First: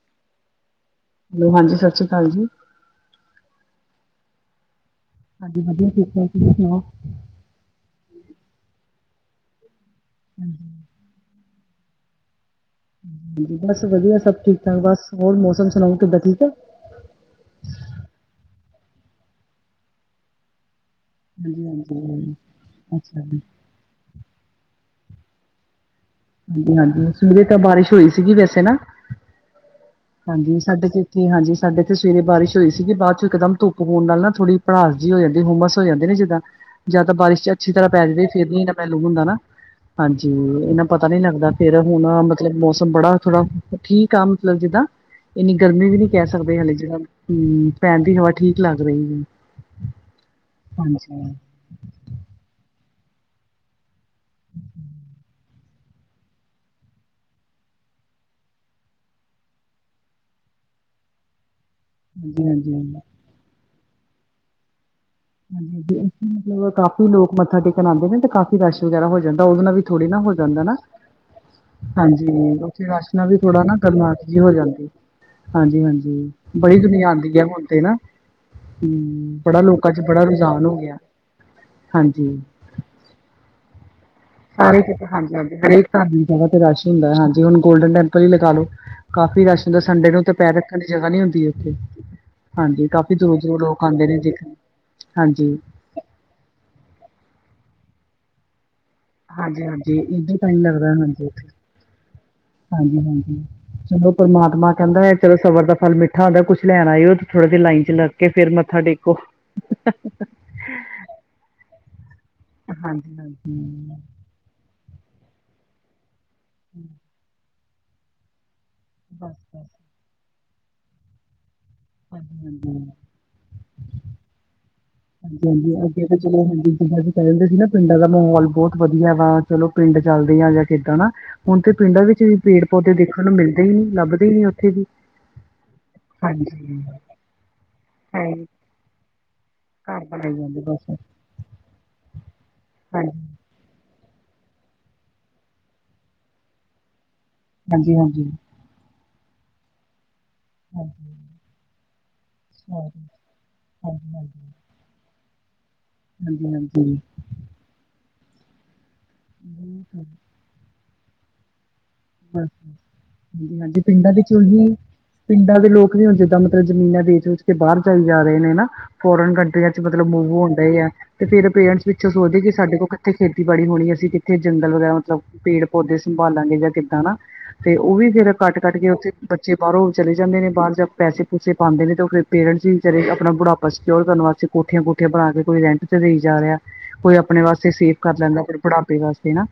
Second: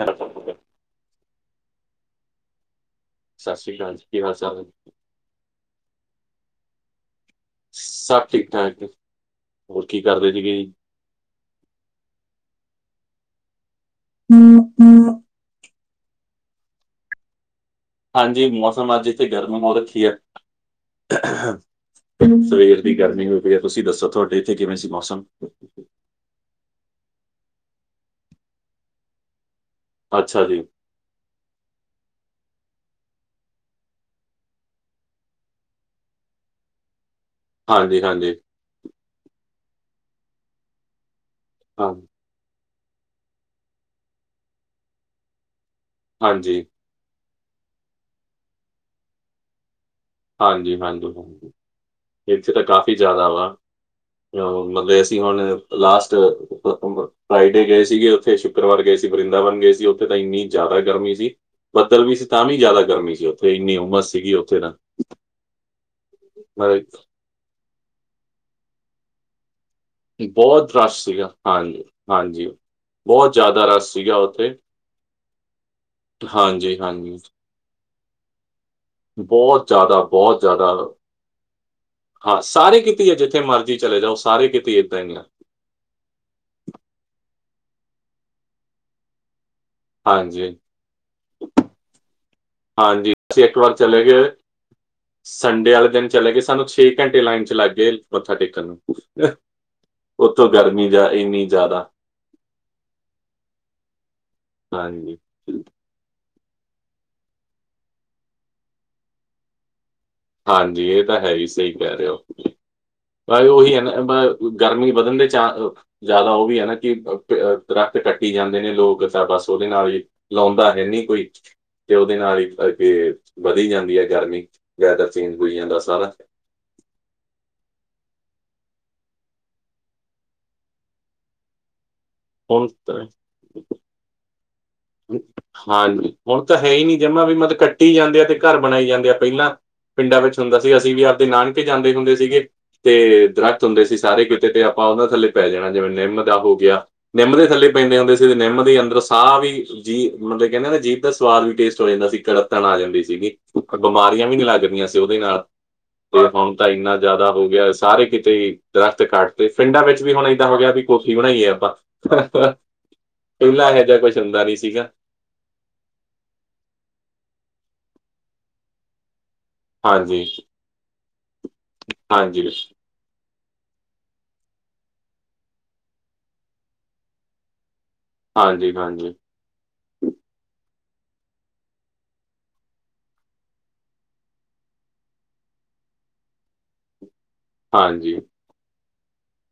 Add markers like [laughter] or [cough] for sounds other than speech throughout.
Hello. Hello ਹਾਂਜੀ ਸਤਿ ਸ਼੍ਰੀ ਅਕਾਲ ਜੀ। ਸਤਿ ਸ਼੍ਰੀ ਅਕਾਲ ਜੀ ਕੀ ਹਾਲ ਚਾਲ। ਹਾਂਜੀ ਵਧੀਆ ਠੀਕ ਹੈ ਤੁਸੀਂ ਸੁਣਾਓ ਸਭ ਠੀਕ ਠਾਕ ਹੋਰ ਕੀ ਕਰਦੇ ਹੇ ਸੀਗੇ ਜੀ ਬਸ ਵਧੀਆ ਸਭ ਠੀਕ ਠਾਕ ਬਸ ਹੋਰ ਮੌਸਮ ਸੁਣਾਓ ਤੁਹਾਡਾ ਠੀਕ ਆ। ਹਾਂਜੀ, ਮੌਸਮ ਅੱਜ ਇੱਥੇ ਗਰਮੀ ਹੋਹੁ ਰੱਖੀ ਹੈ। ਹਾਂਜੀ ਹਾਂਜੀ ਸਵੇਰ ਦੀ ਅੱਛਾ ਗਰਮੀ ਹੋ ਜੀ। ਪਈ ਹੈ, ਤੁਸੀਂ ਦੱਸੋ, ਤੁਹਾਡੇ ਇੱਥੇ ਕਿਵੇਂ ਸੀ ਮੌਸਮ? ਹਾਂਜੀ, ਹਾਂਜੀ ਸਵੇਰੇ ਤਾਂ ਬਾਰਿਸ਼ ਹੋਈ ਸੀਗੀ ਵੈਸੇ ਨਾ, ਅੱਛਾ ਹਾਂਜੀ, ਜੀ, ਸਾਡੇ ਚ ਜੀ, ਹਾਂਜੀ ਸਾਡੇ ਇੱਥੇ ਸਵੇਰੇ ਬਾਰਿਸ਼ ਹੋਈ ਸੀਗੀ, ਬਾਅਦ ਚੋਂ ਇੱਕਦਮ ਧੁੱਪ ਹੋਣ ਨਾਲ ਨਾ ਥੋੜ੍ਹੀ ਭੜਾਸ ਹੋ ਜਾਂਦੀ ਓਮਸ ਹੋ ਜਾਂਦੇ ਨੇ ਜਿੱਦਾਂ, ਜਾਂ ਤਾਂ ਬਾਰਿਸ਼ ਚ ਅੱਛੀ ਤਰ੍ਹਾਂ ਹਾਂਜੀ, ਪੈ ਜਾਂਦੀ, ਹਾਂਜੀ, ਫੇਰ ਨ ਇਹਨਾ ਪਹਿਲੂ ਹੁੰਦਾ ਨਾ, ਹਾਂਜੀ, ਇਹਨਾ ਪਤਾ ਨੀ ਲੱਗਦਾ ਫੇਰ ਹਾਂ, ਹੁਣ ਮਤਲਬ ਮੌਸਮ ਬੜਾ ਥੋੜਾ ਠੀਕ ਆ, ਮਤਲਬ ਜਿੱਦਾਂ ਇੰਨੀ ਗਰਮੀ ਵੀ ਨੀ ਕਹਿ ਸਕਦੇ ਹਾਂਜੀ, ਹਾਲੇ ਜਿਾਂ ਹਮ, ਪੈਣ ਦੀ ਹਵਾ ਠੀਕ ਲੱਗ ਰਹੀ ਹੈ। ਹਾਂਜੀ -ਹਾਂਜੀ -ਹਾਂਜੀ ਇੱਥੇ ਤਾਂ, ਕਾਫੀ ਜ਼ਿਆਦਾ ਵਾ। ਮਤਲਬ, ਅਸੀਂ ਹੁਣ ਲਾਸਟ। ਫਰਾਈਡੇ ਗਏ ਸੀਗੇ, ਉੱਥੇ ਸ਼ੁੱਕਰਵਾਰ ਗਏ ਸੀ, ਵਰਿੰਦਾਵਨ ਗਏ ਸੀ, ਉੱਥੇ ਤਾਂ ਇੰਨੀ ਜ਼ਿਆਦਾ ਗਰਮੀ ਸੀ। ਬੱਦਲ ਵੀ ਸੀ ਤਾਂ ਵੀ ਹਾਂਜੀ-ਹਾਂਜੀ, ਜ਼ਿਆਦਾ ਗਰਮੀ ਸੀ, ਉੱਥੇ ਇੰਨੀ ਉਮਸ ਸੀਗੀ, ਉੱਥੇ ਨਾ। ਹਾਂਜੀ -ਹਾਂਜੀ ਇੱਥੇ ਮਤਲਬ ਕਾਫੀ ਲੋਕ ਮੱਥਾ ਟੇਕਣ ਆਉਂਦੇ ਨੇ, ਤੇ ਕਾਫੀ ਰਸ਼ ਵਗੈਰਾ ਹੋ ਜਾਂਦਾ ਉਹਦੇ ਨਾਲ ਵੀ ਥੋੜ੍ਹੀ ਨਾ, ਹੋ ਜਾਂਦਾ ਨਾ, ਬਹੁਤ ਰਸ਼ ਸੀਗਾ ਹਾਂਜੀ, ਉੱਥੇ ਅਰਸ਼ਨਾ ਬਹੁਤ ਵੀ ਥੋੜਾ ਜ਼ਿਆਦਾ ਨਾ, ਰਸ਼ ਸੀਗਾ ਕਰਨਾਥ ਜਿਹੀ ਉੱਥੇ ਹੋ ਜਾਂਦੀ। ਹਾਂਜੀ -ਹਾਂਜੀ ਬੜੀ ਦੁਨੀਆਂ ਆਉਂਦੀ ਹੈ, ਹੁਣ ਤੇ ਨਾ, ਹੂੰ ਬੜਾ ਬਹੁਤ ਲੋਕ ਬਹੁਤ ਜ਼ਿਆਦਾ, ਹਾਂਜੀ। ਹਾਂ ਸਾਰੇ ਕੀਤੀ ਹੈ, ਜਿੱਥੇ ਮਰਜ਼ੀ ਚਲੇ ਜਾਓ। ਸਾਰੇ ਕਿਤੇ ਸਾਰੀ ਇਦਾਂ ਹਾਂਜੀ- ਹੀ ਆ ਹਾਂਜੀ ਹਰੇਕ ਧਰਮ ਦੀ ਜਗ੍ਹਾ ਤੇ ਰਸ਼ ਹੁੰਦਾ ਹੈ, ਹਾਂਜੀ ਹੁਣ ਗੋਲਡਨ ਟੈਂਪਲ ਹੀ ਲਗਾ ਲੋੋ। ਕਾਫ਼ੀ ਰਸ਼ ਹੁੰਦਾ, ਸੰਡੇ ਨੂੰ ਤਾਂ ਪੈਰ ਹਾਂਜੀ ਰੱਖਣ ਦੀ, ਜਗ੍ਹਾ ਨਹੀਂੀ ਹੁੰਦੀ ਉੱਥੇ। ਹਾਂਜੀ, ਕਾਫੀ ਦੂਰ ਅਸੀਂ ਇੱਕ ਦੂਰ ਵਾਰ ਲੋਕ ਚਲੇ ਆਉਂਦੇ ਨੇ ਗਏ ਦੇਖਣ ਹਾਂਜੀ। ਸੰਡੇ ਵਾਲੇ ਦਿਨ ਚਲੇ ਗਏ, ਸਾਨੂੰ ਛੇ ਘੰਟੇ ਲਾਈਨ ਚ ਲੱਗ ਗਏ, ਮੱਥਾ ਟੇਕਣ ਨੂੰ। ਹਾਂਜੀ -ਹਾਂਜੀ ਇੱਸੀ ਉੱਤੋਂ ਤਾਂਹੀ ਲੱਗਦਾ ਗਰਮੀ ਹੈ, ਜਾ ਇੰਨੀ ਉੱਥੇ। ਜ਼ਿਆਦਾ ਹਾਂਜੀ- ਹਾਂਜੀ ਚਲੋ, ਪਰਮਾਤਮਾ ਕਹਿੰਦਾ ਹੈ ਹਾਂਜੀ ਚਲੋ, ਸਵਰ ਦਾ ਫਲ ਮਿੱਠ। ੱਥਾਂ ਦਾ ਕੁਛ ਲੈਣ ਆਇਓ ਤੇ, ਥੋੜਾ ਜਿਹਾ ਲਾਈਨ ਚ ਲਗ ਕੇ, ਫੇਰ ਮੱਥਾ ਟੇਕੋ। ਹਾਂਜੀ, ਇਹ ਤਾਂ ਹੈ ਹੀ ਸਹੀ, ਕਹਿ ਰਹੇ ਹੋ, ਹਾਂਜੀ ਹਾਂਜੀ ਉਹੀ ਹੈ ਨਾ। ਗਰਮੀ ਵਧਣ ਦੇ ਚ ਜ਼ਿਆਦਾ ਉਹ ਵੀ ਹੈਨਾ, ਕਿ ਦਰਤ ਕੱਟੀ ਜਾਂਦੇ ਨੇ ਲੋਕ। ਚਲ ਬਸ ਉਹਦੇ ਨਾਲ ਹੀ, ਲਾਉਂਦਾ ਹੈ ਨਹੀਂ ਕੋਈ। ਤੇ ਉਹਦੇ ਨਾਲ, ਹਾਂਜੀ ਹਾਂਜੀ ਬਲਕਿ ਵਧੀ ਜਾਂਦੀ ਹੈ ਗਰਮੀ। ਵੈਦਰ ਚੇਂਜ ਹਾਂਜੀ ਹੋਈ ਜਾਂਦਾ -ਹਾਂਜੀ ਅੱਗੇ ਸਾਰਾ ਤੇ ਚਲੋ ਹਜੀ। ਕੇਂਦੇ ਸੀ ਨਾ, ਪਿੰਡਾਂ ਦਾ ਮਾਹੌਲ ਬਹੁਤ ਵਧੀਆ ਵਾ, ਚਲੋ ਪਿੰਡ ਚੱਲਦੇ ਆ, ਜਾਂ ਕਿੱਦਾਂ ਨਾ। ਹੁਣ ਤੇ ਪਿੰਡਾਂ ਵਿੱਚ ਵੀ, ਪੇੜ ਹੁਣ ਪੌਦੇ ਤਾਂ ਦੇਖਣ ਨੂੰ ਮਿਲਦੇ ਹੀ, ਨੀ ਲੱਭਦੇ ਹੀ ਨ ਉੱਥੇ ਵੀ। ਹਾਂਜੀ, ਹੁਣ ਤਾਂ ਹੈ ਹਾਂਜੀ, ਹੀ ਨਹੀਂ, ਜਮਾ ਵੀ ਮਤਲਬ ਕੱਟੀ ਜਾਂਦੇ ਆ, ਹੈ ਤੇ ਈ ਘਰ ਬਣਾਈ ਜਾਂਦੇ ਆ। ਪਹਿਲਾਂ ਘਰ ਪਿੰਡਾਂ ਬਣਾਈ ਵਿੱਚ ਹੁੰਦਾ ਜਾਂਦੇ ਸੀ। ਬਸ। ਅਸੀਂ ਵੀ ਆਪਣੇ ਨਾਨਕੇ ਜਾਂਦੇ ਹੁੰਦੇ ਸੀਗੇ, ਹਾਂਜੀ। ਤੇ ਦਰੱਖਤ ਹੁੰਦੇ ਸੀ ਸਾਰੇ ਕਿਤੇ, ਤੇ ਆਪਾਂ ਉਹਨਾਂ ਥੱਲੇ ਪੈ ਜਾਣਾ, ਜਿਵੇਂ ਨਿੰਮ ਦਾ ਹੋ ਗਿਆ। ਨਿੰਮ ਦੇ ਥੱਲੇ ਪੈਂਦੇ ਹੁੰਦੇ ਸੀ, ਹਾਂਜੀ-ਹਾਂਜੀ। ਤੇ ਨਿੰਮ ਦੇ ਅੰਦਰ ਸਾਹ ਵੀ, ਜੀਅ ਮਤਲਬ, ਕਹਿੰਦੇ ਹੋਂਦੇ, ਜੀਭ ਹਾਂਜੀ, ਦਾ ਹਾਂਜੀ, ਸਵਾਦ ਵੀ ਟੇਸਟ। [unintelligible] ਕੜੱਤਣ ਆ ਜਾਂਦੀ ਸੀਗੀ, ਪਰ ਬਿਮਾਰੀਆਂ ਵੀ ਨਹੀਂ ਹਾਂਜੀ। ਲੱਗਦੀਆਂ ਸੀ, ਉਹਦੇ ਨਾਲ। ਪ੍ਰੋਫਾਮ ਤਾਂ ਇੰਨਾ ਹਾਂਜੀ-ਹਾਂਜੀ। ਜ਼ਿਆਦਾ ਹੋ, ਗਿਆ ਸਾਰੇ ਕਿਤੇ ਦਰਖਤ ਕੱਟ ਦੇ ਪਿੰਡਾਂ ਵਿੱਚ ਬਿਲਕੁਲ। ਵੀ ਹੁਣ ਇਹੀ। ਹਫ਼ਤਾ ਹੋ ਗਿਆ, ਵੀ ਕੌਫ਼ੀ ਬਣਾਈਏ ਆਪਾਂ। ਹਾਂ, ਬਸ ਹਾਂ ਪਹਿਲਾਂ ਹਾਂਜੀ-ਹਾਂਜੀ ਇਹੋ ਜਿਹਾ ਪਿੰਡਾਂ ਕੁਝ ਵਿੱਚ ਹੁੰਦਾ ਨਹੀਂ ਸੀ। ਉਹੀ ਪਿੰਡਾਂ ਦੇ ਲੋਕ ਵੀ ਹੁਣ, ਜਿੱਦਾਂ ਮਤਲਬ, ਜ਼ਮੀਨਾਂ ਵੇਚ-ਵੇਚ ਕੇ ਬਾਹਰ ਚੱਲੇ ਜਾ ਰਹੇ ਨੇ ਨਾ, ਫ਼ੌਰਨ ਕੰਟਰੀਆਂ। ਮਤਲਬ ਹਾਂਜੀ ਮੂਵ ਹੋਣ ਡਹੇ ਆ, ਤੇ ਫਿਰ ਪੇਰੈਂਟਸ ਪਿੱਛੋਂ ਸੋਚਦੇ ਹਾਂਜੀ, ਕਿ ਸਾਡੇ ਕੋਲ ਕਿੱਥੇ ਖੇਤੀਬਾੜੀ ਹੋਣੀ, ਅਸੀਂ ਕਿੱਥੇ ਜੰਗਲ ਵਗੈਰਾ, ਮਤਲਬ ਪੇੜ-ਪੌਦੇ ਸੰਭਾਲਾਂਗੇ, ਯਾ ਕਿੱਦਾਂ ਨਾ? ਤੇ ਉਹ ਵੀ ਫਿਰ ਹਾਂਜੀ, ਕੱਟ-ਕੱਟ ਕੇ ਉੱਥੇ ਹਾਂਜੀ, ਚੇ ਬਾਹਰੋਂ ਚਲੇ ਜਾਂਦੇ ਨੇ। ਬਾਹਰ ਜਾ ਕੇ ਪੈਸੇ-ਪੂਸੇ ਪਾਉਂਦੇ ਨੇ, ਤਾਂ ਫਿਰ ਪੇਰੈਂਟਸ ਵੀ ਆਪਣਾ ਬੁਢਾਪਾ ਸਕਿਓਰ ਕਰਨ ਵਾਸਤੇ ਕੋਠੀਆਂ-ਕੋਠੀਆਂ ਪਾ ਕੇ, ਕੋਈ ਰੈਂਟ ਤੇ ਦੇਈ ਜਾ ਰਿਹਾ। ਕੋਈ ਆਪਣੇ ਵਾਸਤੇ, ਸੈਫ਼ ਕਰ ਹਾਂਜੀ, ਲੈਂਦਾ, ਫਿਰ ਬੁਢਾਪੇ ਵਾਸਤੇ ਨਾ।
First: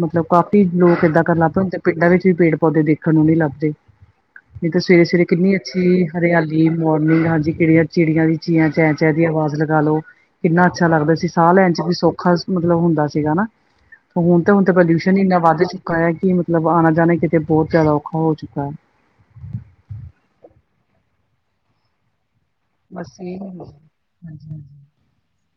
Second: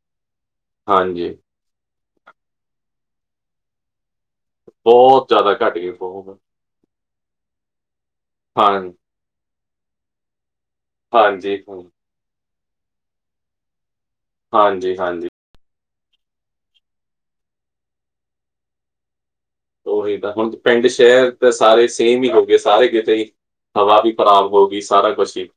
ਮਤਲਬ, ਕਾਫ਼ੀ ਲੋਕ ਇਦਾ ਹਾਂਜੀ ਕਰਨ ਲੱਗ ਪਏ, ਹੁਣ ਤਾਂ ਪਿੰਡਾਂ ਵਿੱਚ ਵੀ ਪੇੜ-ਪੌਦੇ ਦੇਖਣ ਨੂੰ ਨਈ ਲੱਭਦੇ। ਮੈਂ ਕੇਆਂ, ਸਵੇਰੇ-ਸਵੇਰੇ ਬਹੁਤ ਕੇਨੀ ਜ਼ਿਆਦਾ ਘੱਟ ਗਈ ਅੱਛੀ ਬਹੁਤ ਹਰਿਆ ਏ ਮੋਰਨਿੰਗ ਹਾਂਜੀ ਕਿਹੜੀਆਂ ਚਿੜੀਆਂ ਦੀ ਚੀਆਂ ਹਾਂ ਚੈ- ਚੈ, ਦੀ ਆਵਾਜ਼ ਲਗਾ ਲੋ। ਕਿੰਨਾ ਅੱਛਾ ਲੱਗਦਾ ਸੀ ਸਾਅ ਹਾਂਜੀ, ਲੈਣ ਚ ਹਾਂ, ਵੀ ਸੌਖਾ ਮਤਲੱਬ ਹੁੰਦਾ ਸੀਗਾ ਨਾ। ਹੁਣ ਤਾਂ ਹੁਣ ਹਾਂਜੀ, ਪਲਊਸ਼ਨ ਈ ਹਾਂਜੀ ਏਨਾ ਵੱਧ ਚੁੱਕਾ ਐ ਕੀ ਮਤਲਬ ਆਣਾ-ਜਾਣਾ ਈ ਕੀਤੇ ਬੋਤ ਜਾਦਾ ਔਖਾ ਹੋ ਚੁੱਕਾ ਐ। ਓਹੀ ਤਾਂ ਹੁਣ ਪਿੰਡ ਸੈ਼ਰ ਤਾਂ ਸਾਰੇ ਸੇਮ ਹੀ ਹੋ ਗੇ ਸਾਰੇ ਬਸ ਕੀਤੇ ਈ, ਇਹ ਹਾਂਜੀ ਹਵਾ ਵੀ ਖਰਾਬ ਹਾਂਜੀ। ਹੋ ਗੀ ਸਾਰਾ ਕੁਛ ਈ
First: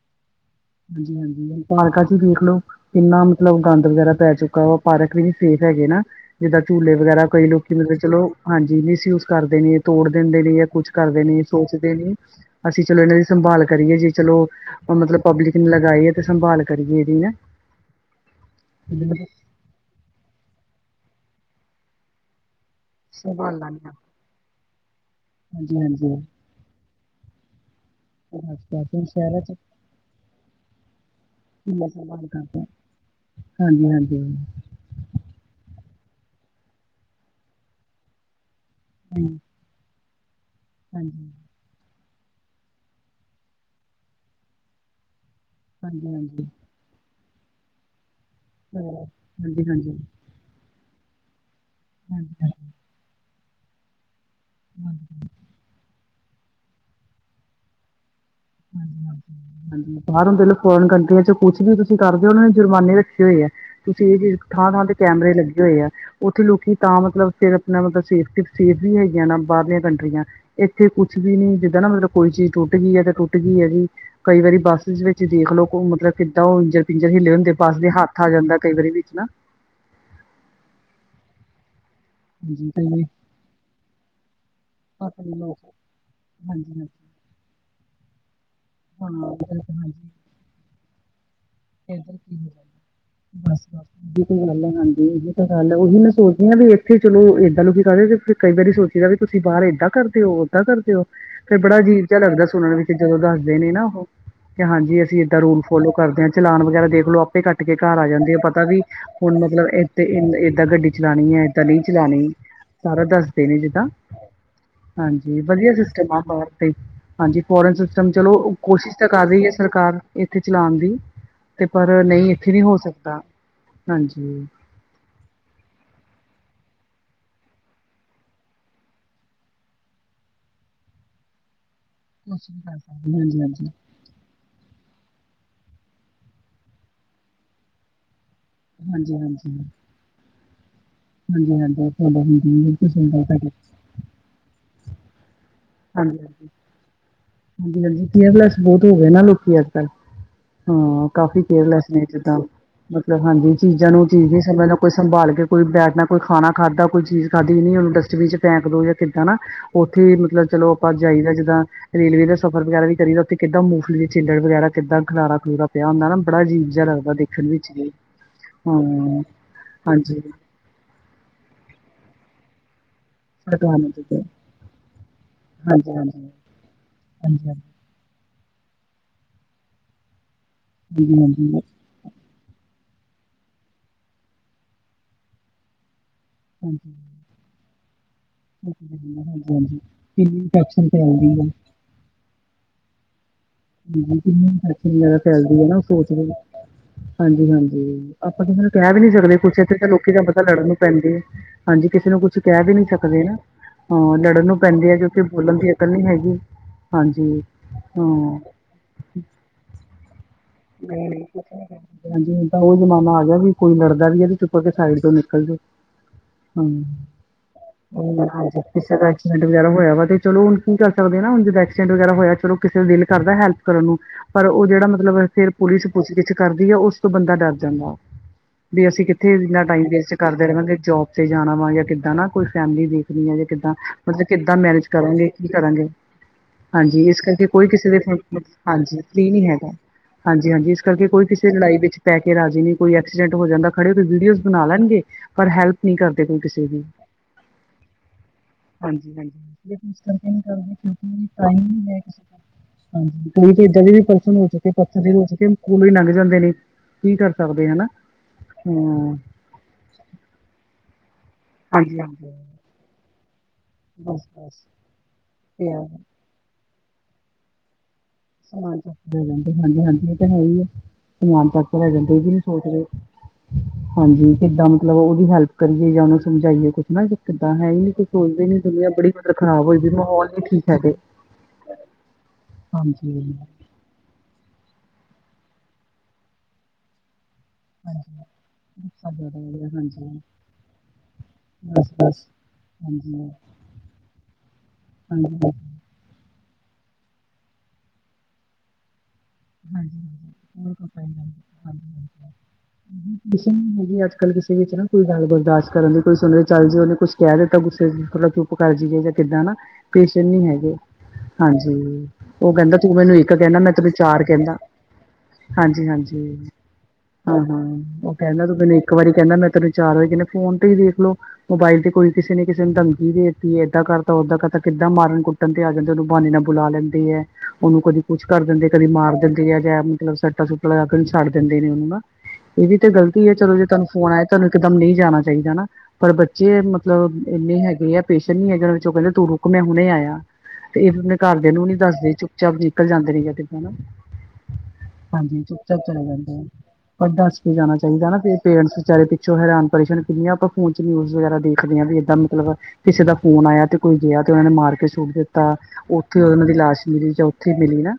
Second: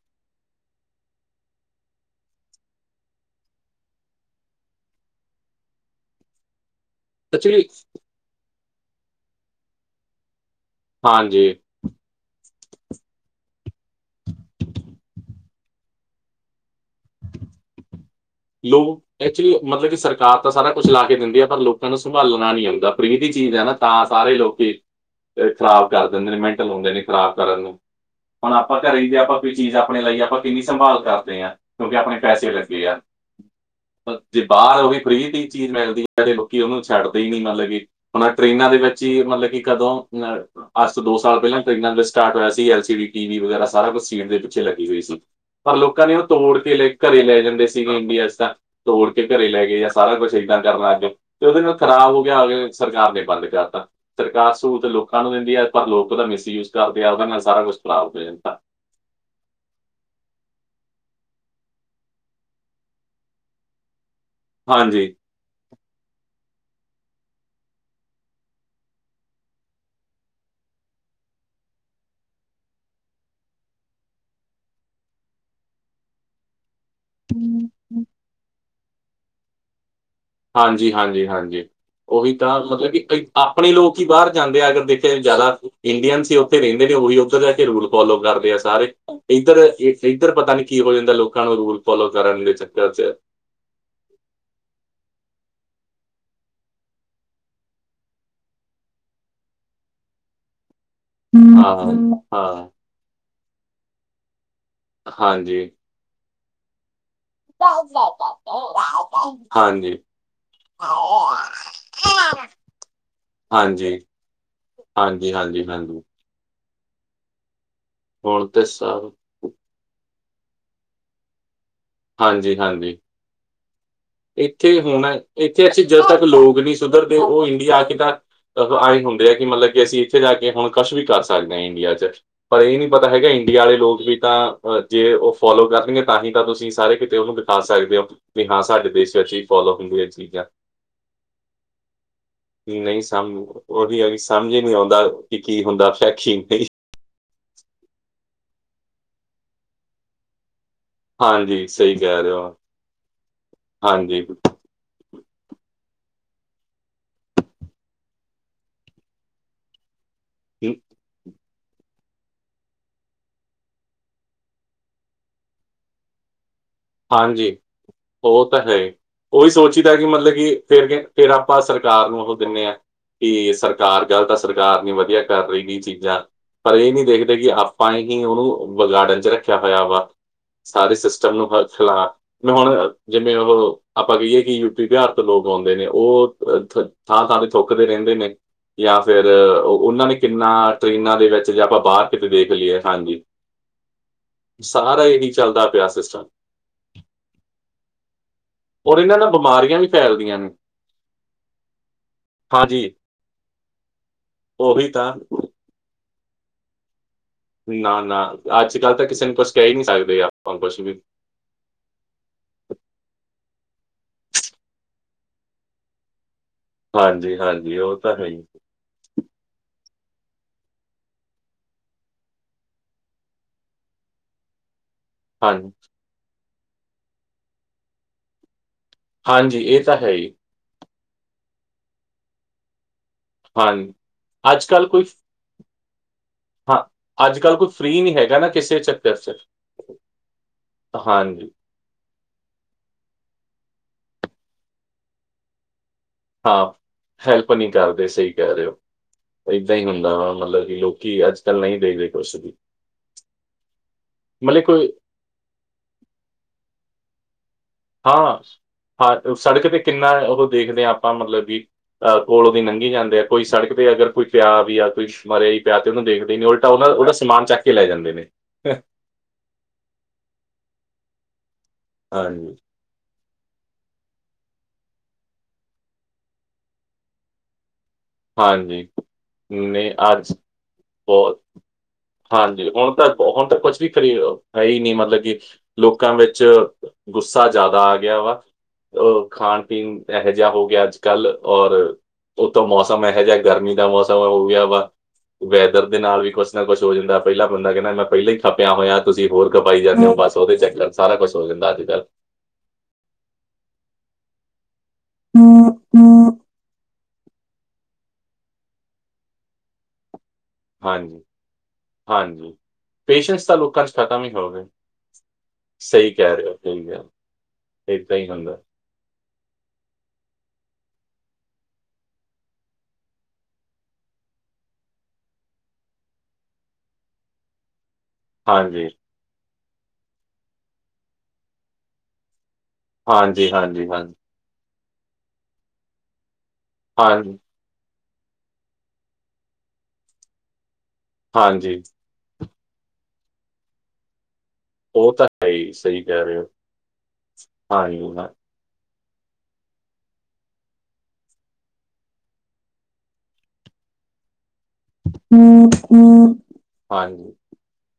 ਹਾਂਜੀ-ਹਾਂਜੀ ਹੁਣ ਪਾਰਕਾ ਚੇ ਈ ਦੇਖ ਲੌ। ਕੀਨਾ ਮਤਲਬ ਗੰਦ ਵਗੈਰਾ ਪੈ ਚੁੱਕਾ ਐ ਓ ਪਾਰਕ ਵੀ ਨਾ ਸੈਫ਼ ਹੈਗੇ ਨਾ। ਜੀਦਾਂ ਝੂਲੇ ਵਗੈਰਾ ਕਈ ਐਕਚੁਲੀ ਲੋਕੀ ਮਤਲਬ ਚਲੋ, ਹਾਂਜੀ ਮਿਸਯੂਸ ਕਰਦੇ ਨੇ ਤੋੜ ਦਿੰਦੇ ਨੇ ਜਾਂ ਕੁਛ ਕਰਦੇ ਨੇ ਹਾਂਜੀ ਸੋਚਦੇ ਨੇ, ਅਸੀਂ ਚਲੋ ਏਨਾ ਦੀ ਸੰਭਾਲ ਕਰੀਏ ਜੀ ਚਲੋ ਮਤਲਬ ਪਬਲੀਕ ਨੇ ਲਗਾਏ ਆ ਤੇ ਸੰਭਾਲ ਕਰੀਏ ਏਦੀ ਨਾ। ਲੋ ਐਕਚੁਲੀ ਮਤਲਬ ਕੇ ਸਰਕਾਰ ਤਾਂ ਸਾਰਾ ਕੁਝ ਲਾ ਕੇ ਦਿੰਦੀ ਆ ਪਰ ਲੋਕਾਂ ਨੂੰ ਸੰਭਾਲਣਾ ਨਈ ਆਉਂਦਾ। ਫਰੀ ਦੀ ਚੀਜ਼ ਸੰਭਾਲ ਐ ਨਾ ਲਾਂਗੇ ਤਾਂ ਸਾਰੇ ਲੋਕੀ ਤੇ ਹਾਂਜੀ ਖਰਾਬ ਕਰ ਹਾਂਜੀ ਦੇਂਦੇ ਨੇ ਮਿੰਟ ਲਾਓਂਦੇ ਨੇ ਖਰਾਬ ਕਰਨ ਨੂੰ। ਹੁਣ ਆਪਾਂ ਘਰੇ ਈ ਦੇ ਆਪਾਂ ਸ਼ਹਿਰਾਂ ਚ ਕੋਈ ਚੀਜ਼ ਆਪਣੇ ਲਾਈਏ ਆਪਾਂ ਕਿੰਨੀ ਸੰਭਾਲ ਕਰਦੇ ਆਂ ਕਿੰਨਾ ਕਿਉਂਕੀ ਆਪਣੇ ਸੰਭਾਲ ਪੈਸੇ ਕਰਦੇ ਲੱਗੇ ਆ। ਹਾਂਜੀ ਪਗ ਹਾਂਜੀ ਤੇ, ਹਾਂਜੀ ਬਾਹਰ ਓਵੀ ਫ੍ਰੀ ਦੀ ਚੀਜ਼ ਮਿਲਦੀ ਐ ਲੋਕੀ ਓਨੂੰ ਛੱਡਦੇ ਈ ਨਈ ਮਨ ਲੋ ਕੀ ਓ ਟ੍ਰੇਨਾਂ ਦੇ ਵੇਚ ਈ ਮਨਾ ਹਾਂਜੀ ਲੋ ਕੀ ਜਦੋ ਮੈ ਅੱਜ ਤੋਂ ਦੋ ਹਾਂਜੀ ਸਾਲ ਪੈਲਾਂ ਫ਼ਿਲਮਾਂ ਤੋਂ ਸਟਾਟ ਹੋਇਆ ਸੀ ਐਲ ਸੀ ਡੀ ਟੀਵੀ ਵਗੈਰਾ ਸਾਰਾ ਕੁਝ ਸੀਟ ਦੇ ਪੀਛੇ ਲੱਗੀ ਹੋਈ ਸੀ। ਪਰ ਲੋਕਾਂ ਨੇ ਹਾਂਜੀ ਓ ਤੋੜ ਤੇ ਲੈ ਘਰੇ ਲੈ ਜਾਂਦੇ ਸੀਗੇ ਇੰਡੀਆ ਚ ਤਾਂ, ਤੋੜ ਕੇ ਘਰੇ ਲੈ ਹਾਂਜੀ ਗਏ ਹਾਂਜੀ ਹਾਂਜੀ ਸਾਰਾ ਕੁਝ। ਏਦਾਂ ਕਰਨਾ ਲਾਗੈ, ਤੇ ਓਦੇ ਨਾਲ ਖ਼ਰਾਬ ਹੋ ਗੇਆ ਹਾਂਜੀ। ਸਰਕਾਰ ਨੇ ਬੰਦ ਕਰਾਤਾ। ਸਰਕਾਰ ਸਹੁਲਤ ਲੋਕਾਂ ਨੂੰ ਦੇਂਦੀ ਆ ਪਰ ਲੋਕ ਓਦਾਂ ਮਿਸਯੂਸ ਕਰਦੇ ਆ ਓਨਾ ਨਾਲ ਸਾਰਾ ਕੁਝ ਖਰਾਬ ਹੋ ਜਾਂਦਾ। [unintelligible] ਹਾਂਜੀ, ਬਾਰ ਹੁੰਦੇ ਲੋਕ ਫੋਰਨ ਕੰਟਰੀਆਂ ਚ ਕੁਛ ਵੀ ਤੁਸੀਂ ਕਰਦੇ ਹੋ ਓਨਾਂ ਨੇ ਜੁਰਮਾਨੇ ਰੱਖੇ ਹੋਏ ਆ। ਤੁਸੀਂ ਏ ਦੇਖ ਥਾਂ-ਥਾਂ ਤੇ ਹਾਂਜੀ ਕੈਮਰੇ ਲੱਗੇ ਹੋਏ ਆ। ਓਥੇ ਲੋਕੀ ਤਾਂ ਮਤਲਬ ਫੇਰ ਆਪਣਾ ਮਤਲਬ ਸੇਫਟੀ ਸੇਫ ਵੀ ਹੈਗੀਆਂ ਨਾ ਬਾਰਲੀਆਂ ਕੰਟਰੀਆਂ ਏਥੇ ਕੁਛ ਵੀ ਨੀ ਜੀਦਾਂ ਨਾ ਮਤਲਬ ਕੋਈ ਚੀਜ਼ ਟੁੱਟ ਗਈ ਐ ਤੇ ਟੁ ਟੀ ਗੀ ਆ ਕਈ ਵਾਰੀ ਬੱਸ ਵਿੱਚ ਦੇਖ ਲੋ ਮਤਲਬ ਕਿੱਦਾਂ ਓ ਇੰਜ ਪਿੰਜਰ ਹੇਲੇ ਹੁੰਦੇ ਬਸ ਦੇ ਹੱਥ ਆ ਜਾਂਦਾ ਕਈ ਵਾਰੀ ਵਿੱਚ ਨਾ। ਹਾਂਜੀ-ਹਾਂਜੀ-ਹਾਂਜੀ। ਓਹੀ ਤਾਂ ਹਾਂਜੀ ਕਈ ਮਤਲਬ ਵਾਰੀ ਕੀ ਆਪਣੇ ਲੋਕ ਹੀ ਬਾਰ ਜਾਂਦੇ ਆ ਅਗਰ ਦੇਖੇ ਹਾਂਜੀ-ਹਾਂਜੀ ਜਾਦਾ ਇੰਡੀਅਨ ਸੀ ਓਥੇ ਹਾਂ ਰੈਦੇ ਨੇ ਓਹੀ ਓਦਰ ਜਾ ਕੇ ਰੂਲ ਫੋਲੋ ਕਰਦੇ ਆ ਸੀ ਸਾਰੇ ਇਹ ਤਾਂ ਹਾਂਜੀ। ਈਦਰ-ਈਦਰ ਪਤਾ ਨੀ ਕੀ ਹੋ ਜਾਂਦਾ ਲੋਕਾਂ ਨੂੰ ਰੂਲ ਫੋਲੋ ਇੱਧਰ ਕੀ ਕਰਨ ਹੋ ਦੇ ਜਾਂਦਾ। ਚੱਕਰ ਚ ਬਸ ਬ ਏ ਤਾਂ ਗੱਲ ਏ ਹਾਂਜੀ ਏਹੀ ਤਾਂ ਗੱਲ ਹੈ ਓਹੀ ਮੈਂ ਸੋਚਦੀ ਆ ਵੀ ਏਥੇ ਚਲੋ ਏਦਾਂ ਲੋਕੀ ਕਰਦੇ ਕਈ ਵਾਰੀ ਸੋਚੀਦਾ ਵੀ ਤੁਸੀਂ ਬਾਰ ਏਦਾਂ ਕਰਦੇ ਓ ਓਦਾਂ ਕਰਦੇ ਓ, ਫੇਰ ਹਾਂ, ਬੜਾ ਅਜੀਬ ਜੇਆ ਲੱਗਦਾ ਹਾਂ, ਸੁਣਨ ਵੀ ਜਦੋਂ ਦੱਸਦੇ ਨੇ ਨਾ ਓਹੋ, ਕੇ ਹਾਂਜੀ ਅਸੀਂ ਏਦਾਂ ਰੂਲ ਹਾਂਜੀ। ਫੋਲੋ ਕਰਦੇ ਹਆ ਚਲਾਨ ਵਗੈਰਾ ਦੇਖਲੋ ਆ ਪੇ ਕੱਟ ਕੇ ਘਰ ਆ ਜਾਂਦੇ ਆ ਪਤਾ ਵੀ, ਹੁਣ ਮਤਲਬ ਏ ਏ ਹਾਂਜੀ। ਤੇ ਏਦਾਂ ਗੱਡੀ ਚਲਾਣੀ ਏ ਏਦਾਂ ਨਈ ਚਲਾਣੀ ਸਾਰਾ ਦੱਸਦੇ ਹਾਂਜੀ, ਨੇ ਜੀਦਾਂ, ਹਾਂਜੀ, ਹਾਂਜੀ ਵਦੀਆ ਸੇਸਟਮ ਆ ਬਾਰ ਹਾਂਜੀ ਫੋਰਨ ਸਿਸਟਮ ਚਲੋ ਹੁਣ ਕ ਤੇ ਕੋਸ਼ਿਸ਼ ਤਾਂ ਸਭ ਕਰ ਰਈ ਆ ਸਰਕਾਰ ਏਥੇ ਚਲਾਣ ਦੀ ਤੇ ਪਰ ਨਈ ਏਥੇ ਹਾਂਜੀ, ਨਈ ਹੋ ਸਕਦਾ, ਹਾਂਜੀ। ਥੇ ਹੋਣਾ, ਏਥੇ ਜਦੋਂ ਤੱਕ ਅਸੀ ਲੋਕ ਨਈ ਸੁਦਰਦੇ ਓ ਇੰਡੀਆ ਆ ਕੇ ਤਾਂ ਆਂ ਹੁੰਦੇ ਆ ਕੀ ਮਤਲ ਕੀ ਅਸੀਂ ਏਥੇ ਰੈ ਕੇ ਹੁਣ ਕੁਛ ਵੀ ਕਰ ਸਕਦੇ ਆਂ ਇੰਡੀਆ ਚ ਕੋਸ਼ਿਸ਼ ਪਰ ਕਰ ਏ ਨਈ ਪਤਾ ਸਕਦੇ ਹਾਂ। ਹੈਗਾ ਹਾਂਜੀ, ਈਂਡੀਆ ਹਾਂਜੀ, ਵਾਲੇ ਲੋਕ ਵੀ ਤਾਂ ਜੇ ਓ ਫੋਲੋ ਕਰਨਗੇ ਤਾਂ ਹੀ ਤਾਂ ਤੁਸੀਂ ਸਾਰੇ ਕੀਤੇ ਓਨੂੰ ਦਿਖਾ ਸਕਦੇ ਓ ਵੀ ਹਾਂ ਸ ਹਾਂਜੀ, ਦੇਸ਼ ਵਿੱਚ ਹੀ ਫੋਲੋ ਹੁੰਦੀ ਹੈ ਚੀਜ਼ਾਂ। ਹਾਂਜੀ-ਹਾਂਜੀ ਫੋਲੋ ਹੁੰਦੀਆਂ ਬਿਲਕੁਲ ਸਹੀ [unintelligible] ਉਹੀ ਅ ਸਮਝ ਨੀ ਆਉਂਦਾ ਕਿ ਕੀ ਹੁੰਦਾ ਪਿਆ ਕੀ ਨਾਹੀ ਨਈ। ਹਾਂਜੀ-ਹਾਂਜੀ ਕੇਅਰਲੈਸ ਬੌਤ ਹੋ ਗੇ ਨਾ ਲੋਕੀ ਅੱਜ ਕੱਲ ਹਾਂ। ਕਾਫ਼ੀ ਹਾਂਜੀ ਕੇਅਰਲੈਸ ਸਹੀ ਨੇ ਕਹਿ ਰਹੇ ਜਿੱਦਾਂ ਹੋ ਮਤਲਬ ਹਾਂਜੀ ਚੀਜ਼ਾਂ ਨੂੰ ਹਾਂਜੀ ਚੀਜ਼ ਸਮੇਂ ਕੋਈ ਸੰਭਾਲ ਕੇ ਕੋਈ ਬੈਠਣਾ ਕੋਈ ਖਾਣਾ ਖਾਧਾ, ਕੋਈ ਚੀਜ਼ ਖਾਧੀ ਨਈ ਉਹਨੂੰ ਡਸਟਬਿਨ ਚ ਫੈਂਕ ਦੋ ਯਾ ਕਿੱਦਾਂ ਨਾ। ਉੱਥੇ ਮਤਲਬ ਚਲੋ ਆਪਾਂ ਜਾਈਦਾ ਜਿੱਦਾਂ ਰੇਲਵੇ ਦਾ ਸਫਰ ਵਗੈਰਾ ਵੀ ਕਰੀਦਾ ਉੱਥੇ ਕਿਦਾ ਮੂਫਲੀ ਛਿਲੜ ਵਗੈਰਾ ਕਿਦਾ ਖਲਾਰਾ-ਖਲੂਰਾ ਪਿਆ ਹੁੰਦਾ ਨਾ ਬੜਾ ਅਜੀਬ ਜੀਆ ਲਗ ਹਾਂਜੀ ਉਹ ਤਾਂ ਹੈ ਹੀ ਉਹੀ ਸੋਚੀਦਾ ਕਿ ਹਾਂਜੀ ਮਤਲਬ ਕਿ ਫੇਰ ਕਿ ਫਿਰ ਆਪਾਂ ਸਰਕਾਰ ਨੂੰ ਉਹ ਦਿੰਨੇ ਹਾਂ। ਕਿ ਸਰਕਾਰ ਗਲਤ ਆ ਸਰਕਾਰ ਨੀ ਵਧੀਆ ਕਰ ਰਹੀਗੀ ਹਾਂਜੀ-ਹਾਂਜੀ, ਚੀਜ਼ਾਂ ਪਰ ਇਹ ਨੀ ਦੇਖਦੇ ਹਾਂਜੀ-ਹਾਂਜੀ, ਕਿ ਆ ਪਾਏ ਕਿ ਉਹਨੂੰ ਵਿਗਾੜਨ ਚ ਰੱਖਿਆ ਹੋਇਆ ਵਾ ਸਾਰੇ ਸਿਸਟਮ ਹਾਂਜੀ-ਹਾਂਜੀ, ਨੂੰ ਚਲਾ ਮ ਹੁਣ ਜਿਵੇਂ ਉਹ ਆਪਾਂ ਕਹੀਏ ਕਿ ਯੂਪੀ, ਬਿਹਾਰ ਤੋਂ ਲੋਕ ਆਉਂਦੇ ਨੇ ਉਹ ਹਾਂਜੀ, ਥਾਂ-ਥਾਂ ਤੇ ਥੁੱਕਦੇ ਰਹਿੰਦੇ ਨੇ। ਯਾ ਫੇਰ ਹਾਂਜੀ-ਹਾਂਜੀ, ਉਹਨਾਂ ਨੇ ਕਿੰਨੀ ਕਿੰਨਾ ਇਨਫੈਕਸ਼ਨ ਟਰੇਨਾਂ ਦੇ ਫੈਲਦੀ ਆ। ਵਿੱਚ ਯਾ ਆਪਾਂ ਬਾਰ ਕਿਤੇ ਦੇਖ ਲਈਏ ਹਾਂਜੀ। [unintelligible] ਸਾਰਾ ਇਹੀ ਫੈਲਦੀ ਹੈ ਚੱਲਦਾ ਨਾ ਪਿਆ ਸੋਚਦੇ ਸਿਸਟਮ ਹਾਂਜੀ-ਹਾਂਜੀ। ਆਪਾਂ ਕਿਸੇ ਨੂੰ ਕਹਿ ਔਰ ਵੀ ਨੀ ਇਹਨਾਂ ਨਾਲ ਸਕਦੇ ਕੁਛ ਇੱਥੇ ਬਿਮਾਰੀਆਂ ਵੀ ਤਾਂ ਲੋਕੀ ਤਾਂ ਫੈਲਦੀਆਂ ਪਤਾ ਨੇ ਲੜਨ ਨੂੰ ਪੈਂਦੇ ਹੈ। ਹਾਂਜੀ ਕਿਸੇ ਨੂੰ ਕੁਛ ਕਹਿ ਵੀ ਨੀ ਹਾਂਜੀ। ਸਕਦੇ ਨਾ ਅ ਲੜਨ ਨੂੰ ਉਹੀ ਪੈਂਦੇ ਆ ਤਾਂ ਕਿਉਂਕਿ ਬੋਲਣ ਦੀ ਅ ਕਲ ਨਈ ਹੈਗੀ ਹਾਂਜੀ। ਨਾ-ਨਾ ਹਾਂ, ਅੱਜ ਕੱਲ ਤਾਂ ਕਿਸੇ ਨੂੰ ਕੁਛ ਕਹਿ ਹੀ ਨੀ ਸਕਦੇ ਆ। ਨਈਂ-ਨਈਂ ਹਾਂਜੀ ਹੁਣ ਤਾਂ ਉਹ ਜਮਾਨਾ ਆ ਗਿਆ ਵੀ ਕੋਈ ਲੜਦਾ ਵੀ ਆ ਤੇ ਚੁਪ ਕੇ ਸਾਈਡ ਤੋਂ ਨਿਕਲ ਜੋ। ਹਾਂ। ਹਾਂਜੀ-ਹਾਂਜੀ ਉਹ ਤਾਂ ਹੈ ਹੀ। ਹਾਂਜੀ ਕਿਸੇ ਦਾ ਐਕਸੀਡੈਂਟ ਵਗੈਰਾ ਹੋਇਆ ਵਾ ਤੇ ਚਲੋ ਹੁਣ ਕੀ ਕਰ ਸਕਦੇ ਨਾ ਹੁਣ ਜਦੋਂ ਐਕਸੀਡੈਂਟ ਵਗੈਰਾ ਹੋਇਆ ਚਲੋ ਕਿਸੇ ਦਾ ਦਿਲ ਕਰਦਾ ਹੈਲਪ ਕਰਨ ਨੂੰ ਪਰ ਉਹ ਜਿਹੜਾ ਮਤਲਬ ਫੇਰ ਹਾਂਜੀ ਪੁਲਿਸ ਪੁੱਛਗਿੱਛ ਕਰਦੀ ਹੈ ਉਸ ਤੋਂ ਬੰਦਾ ਡਰ ਜਾਂਦਾ ਵੀ ਅਸੀ ਕਿ ਥੇ ਹਾਂਜੀ ਇਨਾ ਟਾਈਮ ਇਹ ਤਾਂ ਹੈ ਵੇਸਟ ਹੀ ਕਰਦੇ ਰਹਾਂਗੇ ਜੋਬ ਤੇ ਜਾਣਾ ਵਾ ਜਾ ਕਿੱਦਾਂ ਨਾ ਕੋਈ ਫੈਮਿਲੀ ਦੇ ਕਿੱਦਾਂ ਹਾਂਜੀ ਮਤਲਬ ਕਿੱਦਾਂ ਅੱਜ ਮੈਨੇਜ ਕੱਲ੍ਹ ਕੋਈ ਕਰਾਂਗੇ ਕੀ ਕਰਾਂਗੇ। ਹਾਂ ਹਾਂਜੀ ਇਸ ਅੱਜ ਕਰਕੇ ਕੱਲ੍ਹ ਕੋਈ ਕਿਸੇ ਦੇ ਫ੍ਰੀ ਨਹੀਂ ਹੈਗਾ ਨਾ ਕਿਸੇ ਹਾਂਜੀ ਚੱਕਰ ਫ੍ਰੀ 'ਚ ਨੀ ਹੈਗਾ। ਹਾਂਜੀ-ਹਾਂਜੀ ਇਸ ਕਰਕੇ ਕੋਈ ਕਿਸੇ ਹਾਂਜੀ ਲੜਾਈ ਵਿੱਚ ਪੈ ਕੇ ਰਾਜੀ ਨੀ ਕੋਈ ਐਕਸੀਡੈਂਟ ਹੋ ਜਾਂਦਾ ਖੜੇ ਕੋਈ ਵੀਡੀਓਜ਼ ਬਣਾ ਲੈਗੇ ਪਰ ਹੈਲਪ ਨੀ ਕਰ ਦੇ ਹਾਂ ਕਿਸੇ ਦੀ। ਹੈਲਪ ਨੀ ਕਰਦੇ ਸਹੀ ਕਹਿ ਰਹੇ ਹੋ ਹਾਂਜੀ, ਹਾਂਜੀ। ਏਦਾਂ ਹੀ ਸਿਰਫ ਇਸ ਹੁੰਦਾ ਕਰਕੇ ਵਾ ਨਹੀਂ ਮਤਲਬ ਕਰਦੇ ਕਿ ਲੋਕੀ ਕਿਉਂਕਿ ਅੱਜ ਟਾਈਮ ਕੱਲ ਨਈ ਨਹੀਂ ਹੈ ਦੇਖਦੇ ਕਿਸੇ ਕੁਛ ਕੋਲ। ਵੀ। ਹਾਂਜੀ ਕੋਈ ਤੇ ਇੱਦਾਂ ਦੇ ਵੀ ਪਸਸ਼ਨ ਹੋ ਮਤਲਬ ਚੁੱਕੇ ਕੋਈ ਪੱਥਰ ਹੋ ਚੁੱਕੇ ਕੋਲੋ ਹੀ ਲੰਘ ਜਾਂਦੇ ਨੇ ਕੀ ਕਰ ਸਕਦੇ ਹਾਂ ਹਨਾ। ਹਾਂ, ਹੂੰ, ਹਾਂ ਸੜਕ ਤੇ ਕਿੰਨਾ ਉਹ ਦੇਖਦੇ ਹਾਂ ਆਪਾਂ ਮਤਲਬ ਵੀ ਹਾਂਜੀ, ਅਹ ਹਾਂਜੀ। ਕੋਲੋਂ ਦੀ ਲੰਘੀ ਜਾਂਦੇ ਆ ਕੋਈ ਸੜਕ ਤੇ ਅਗਰ ਕੋਈ ਪਿਆ ਬਸ-ਬਸ ਆ ਵੀ ਆ ਕੋਈ ਮਰਿਆ ਈ ਪਿਆ ਤੇ ਉਹਨੂੰ ਦੇਖਦੇ ਉਲਟਾ ਉਹ ਉਹਦਾ ਸਮਾਨ ਚੱਕ ਕੇ ਲੈ ਜਾਂਦੇ ਨੇ। ਸਮਾਨ ਚੱਕ ਕੇ ਲੈ ਜਾਂਦੇ ਹਾਂਜੀ-ਹਾਂਜੀ ਇਹ ਤੇ ਹੈ ਹੀ ਹੈ ਸਮਾਨ ਚੱਕ ਕੇ ਲੈ ਜਾਂਦੇ ਇਹ ਵੀ ਨਈ ਹਾਂਜੀ, ਸੋਚਦੇ ਹਾਂਜੀ ਕਿੱਦਾਂ ਮਤਲਬ ਉਹਦੀ ਹੈਲਪ ਕਰੀਏ ਯਾ ਉਹਨੂੰ ਸਮਝਾਈਏ ਕੁਛ ਨਾ ਕਿੱਦਾਂ ਹੈ ਹੀ ਨੀ ਕੁ ਸੋਚਦੇ ਨੀ ਹਾਂਜੀ ਦੁਨੀਆਂ ਬੜੀ ਮਤਲਬ ਖ਼ਰਾਬ ਹੋਈ ਪਈ ਨੇ ਮਾਹੌਲ ਅੱਜ ਨੀ ਠੀਕ ਹੈਗੇ। ਬਹੁਤ ਹਾਂਜੀ ਹੁਣ ਤਾਂ ਹੁਣ ਤਾਂ ਕੁਛ ਵੀ ਖਰੀ ਹੈ ਹੀ ਨੀ ਮਤਲਬ ਕਿ ਲੋਕਾਂ ਵਿੱਚ ਗੁੱਸਾ ਜਾਦਾ ਆ ਹਾਂਜੀ ਗਿਆ ਵਾ। ਗੁੱਸਾ ਔ ਜ਼ਿਆਦਾ ਹੋ ਖਾਣ ਗਿਆ ਪੀਣ ਹਾਂਜੀ ਏਹ ਜਾ ਹੋ ਗਿਆ ਅੱਜ-ਕੱਲ ਔਰ- ਬਸ-ਬਸ ਉਤੋਂ ਮੌਸਮ ਏਹੋ ਹਾਂਜੀ। ਜਾ ਗਰਮੀ ਦਾ ਮੌਸਮ ਹੋ ਗਿਆ ਵਾ-ਗ ਹਾਂਜੀ, ਹਾਂਜੀ, ਘਰ ਦੇ ਨਾਲ ਵੀ ਕੁਛ ਨਾ ਕੁਛ ਹੋ ਜਾਂਦਾ। ਪਹਿਲਾਂ ਬੰਦਾ ਕੈਂਦਾ ਮੈਂ ਪੈਲਾਂ ਹੀ ਖੱਪਿਆ ਹੋਇਆ ਤੁਸੀਂ ਹੋਰ ਖਪਾਈ ਜਾਂਦੇ ਹੋ, ਬਸ ਔਦੇ ਹਾਂਜੀ। ਹੋਰ ਚੱਕਰਾ ਚ, ਕੰਪਾਈਨ ਸਾਰਾ ਕੁਛ ਹਾਂਜੀ ਹੋ ਜਾਂਦਾ ਅੱਜ-ਕੱਲ੍ਹ ਹਾਂਜੀ ਕਿਸੇ ਅੱਜ- ਕੱਲ ਕਿਸੇ ਵਿੱਚ ਨਾ ਕੋਈ ਗੱਲ ਬਰਦਾਸ਼ਤ ਕਰਨ ਦੀ ਕੋਈ ਸੁਨੇ ਚਾਏ ਜੇ ਉਹਨੇ ਕੁਛ [unintelligible] ਕਹਿ ਦਿੱਤਾ ਗੁੱਸੇ, ਥੋੜਾ ਚੁੱਪ ਕਰ ਜਾਈਏ ਜਾਂ ਕਿੱਦਾਂ ਨਾ, ਪੇਸ਼ਨ ਨਹੀਂ ਹੈ- ਹਾਂਜੀ ਹਾਂਜੀ ਔ ਹਾਂਜੀ ਕੈੰਦਾ ਤੂੰ ਮੈਨੂੰ ਇੱਕ ਪੇਸ਼ੈਂਸ ਤਾਂ ਕੈਂਣਾ ਮੈਂ ਲੋਕਾਂ 'ਚ ਚਾਰ ਖਤਮ ਹੀ ਹੋ ਕੈਂਦਾ ਗਏ ਸਹੀ ਕਹਿ ਹਾਂਜੀ-ਹਾਂਜੀ, ਰਹੇ ਹੋ ਸਹੀ ਗੱਲ ਅਹ ਹਾਂ ਔ ਏਦਾਂ ਹੀ ਕੈਂਦਾ ਤੂ ਹੁੰਦਾ ਇੱਕ ਵਾਰੀ ਕੈਂਦਾ, ਮੈਂ ਤੈਨੂੰ ਚਾਰ ਵਜੇ ਨੇ ਫੋਨ ਤੇ ਈ ਦੇਖਲੋ ਮੋਬਾਇਲ ਤੇ ਕੋਈ ਕਿਸੇ ਨੇ ਕਿਸੇ ਨੂੰ ਧਮਕੀ ਦੇ ਦਿੱਤੀ, ਏਦਾਂ ਕਰਤਾ, ਔਦਾਂ ਕਰਤਾ ਕਿੱਦਾਂ ਮਾਰਨ ਕੁ ਬੰਦੇ ਆ ਜਾਂਦੇ ਨੇ, ਬਾਨੇ ਨਾਲ ਬੁਲਾ ਲੈਂਦੀ ਐ, ਔਨੂੰ ਕਦੀ ਕੁਛ ਕਰ ਦਿੰਦੇ, ਹਾਂਜੀ ਕਦੇ ਮਾਰ ਦਿੰਦੇ, ਜਾਂ ਮਤਲਬ ਸੱਟਾ ਸੂਟਾ ਲਾ ਕੇ ਔਨੂ ਛੱਡ ਦਿੰਦੇ ਨੇ ਨਾ ਇਹ ਵੀ ਤੇ ਗਲਤੀ ਏ। ਹਾਂਜੀ ਚਲੋ ਜੇ ਤਾਨੂੰ ਹਾਂਜੀ ਫੋਨ ਹਾਂਜੀ ਆਇਆ ਤਾਨੂੰ ਇਕਦਮ ਨਹੀਂ ਜਾਣਾ ਚਾਹੀਦਾ ਹਨਾ। ਪਰ ਬੱਚੇ ਮਤਲਬ [unintelligible] ਹਾਂਜੀ ਇੰਨੇ ਹੈਗੇ ਆ ਪੇਸ਼ਨ ਨੀ ਹੈਗੇ ਔਨਾਂ ਚ ਕੈਂਦੇ ਤੂੰ ਰੁਕ ਮੈਂ ਹੁਣੇ ਆਇਆ ਤੇ ਇਹ ਘਾਰਦੇ ਨੂੰ ਨੀ ਹਾਂਜੀ ਦੱਸਦੀ, ਚੁਪ-ਚਾਪ ਨਿਕਲ ਜਾਂਦੇ ਨੇਤਾ ਤੇ ਹਨਾ। ਉਹ ਤਾਂ ਹਾਂਜੀ ਹੈ ਚੁਪ ਹੀ ਚਾ ਸਹੀ ਚਲੇ ਕਹਿ ਜਾਂਦੇ ਰਹੇ ਆ, ਹੋ ਪਰ ਦਸ ਕੇ ਜਾਣਾ ਹਾਂਜੀ ਚਾਈਦਾ ਨਾ ਹਾਂ- ਫੇ ਪੇਰੈਂਟਸ ਵਿਚਾਰੇ ਪਿੱਛੋਂ ਹੈਰਾਨ ਪ੍ਰੇਸ਼ਾਨ, ਕਿਨੇ ਆ ਕੁ ਫੋਨ ਚ ਨਿਊਜ਼ ਵਗੈਰਾ ਦੇਖਦੇ ਹਾਂ। ਵੀ ਇਦਾਂ ਮਤਲਬ ਕਿਸੇ ਦਾ ਫੋਨ ਆਇਆ, ਤੇ ਕੋਈ ਗਿਆ ਤੇ ਔਨਾ ਨੇ ਮਾਰ ਕੇ ਸ ਸੁਟ ਦਿੱਤਾ, ਔਥੇ ਔਨਾਂ ਦੀ ਲਾਸ਼ ਮਿਲੀ ਤੇ ਹਾਂਜੀ ਔਥੇ ਮਿਲੀ ਨਾ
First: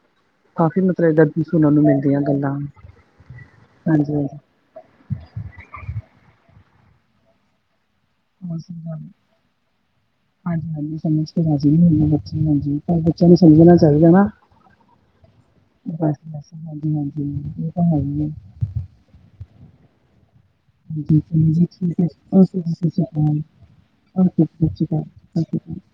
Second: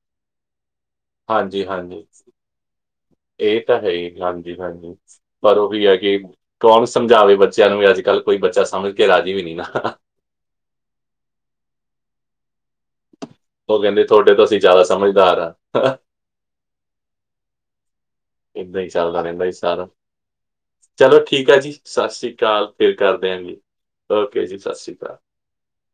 ਕਾਫ਼ੀ ਮਤਲਬ ਸੁਣਨ ਨੂੰ ਹਾਂਜੀ-ਹਾਂਜੀ, ਮਿਲਦੀਆਂ ਗੱਲਾਂ ਏ ਤਾ ਹੈ ਈ, ਹਾਂਜੀ-ਹਾਂਜੀ। ਪਰ ਔਹੀ ਹੈ ਕਿ ਕੌਣ ਸਮਝਾਵੇ ਬੱਚਿਆਂ ਨੂੰ ਵੀ ਅੱਜ -ਕੱਲ੍ਹ ਕੋਈ ਬੱਚਾ ਸਮਝ ਕੇ ਰਾਜੀ ਵੀ ਨੀ ਨਾ ਹਹ ਹਹ ਹ ਹਾਂਜੀ-ਹਾਂਜੀ ਸਮਝ ਕੇ ਰਾਜੀ ਵੀ ਨੀ ਬੱਚੇ, ਹਾਂਜੀ। ਪਰ ਬੱਚਿਆਂ ਨੂੰ ਸਮਝਣਾ ਉਹ ਕਹਿੰਦੇ ਚਈਦਾ ਨਾ ਤੁਹਾਡੇ ਤੋਂ ਅਸੀਂ ਜ਼ਿਆਦਾ ਸਮਝਦਾਰ ਆ। ਬਸ, ਬਸ, ਹਾਂਜੀ-ਹਾਂਜੀ ਏ ਤਾਂ ਹੈ ਈ ਏ ਏਦਾਂ ਈ ਚਾਲਦਾ ਰੇਂਦਾ ਏ ਸਾਰਾ। ਚਲੋ ਹਾਂਜੀ ਠੀਕ ਆ ਜੀ। ਠੀਕ ਹੈ ਸਾਸੀ ਓਕੇ ਕਾਲ ਜੀ ਸਤਿ ਫਿਰ ਸ਼੍ਰੀ ਕਰ ਦੇਆਂ ਜੀ ਓਕੇ, ਜੀ ਸਾਸੀ ਕਾਲ ੱ [unintelligible]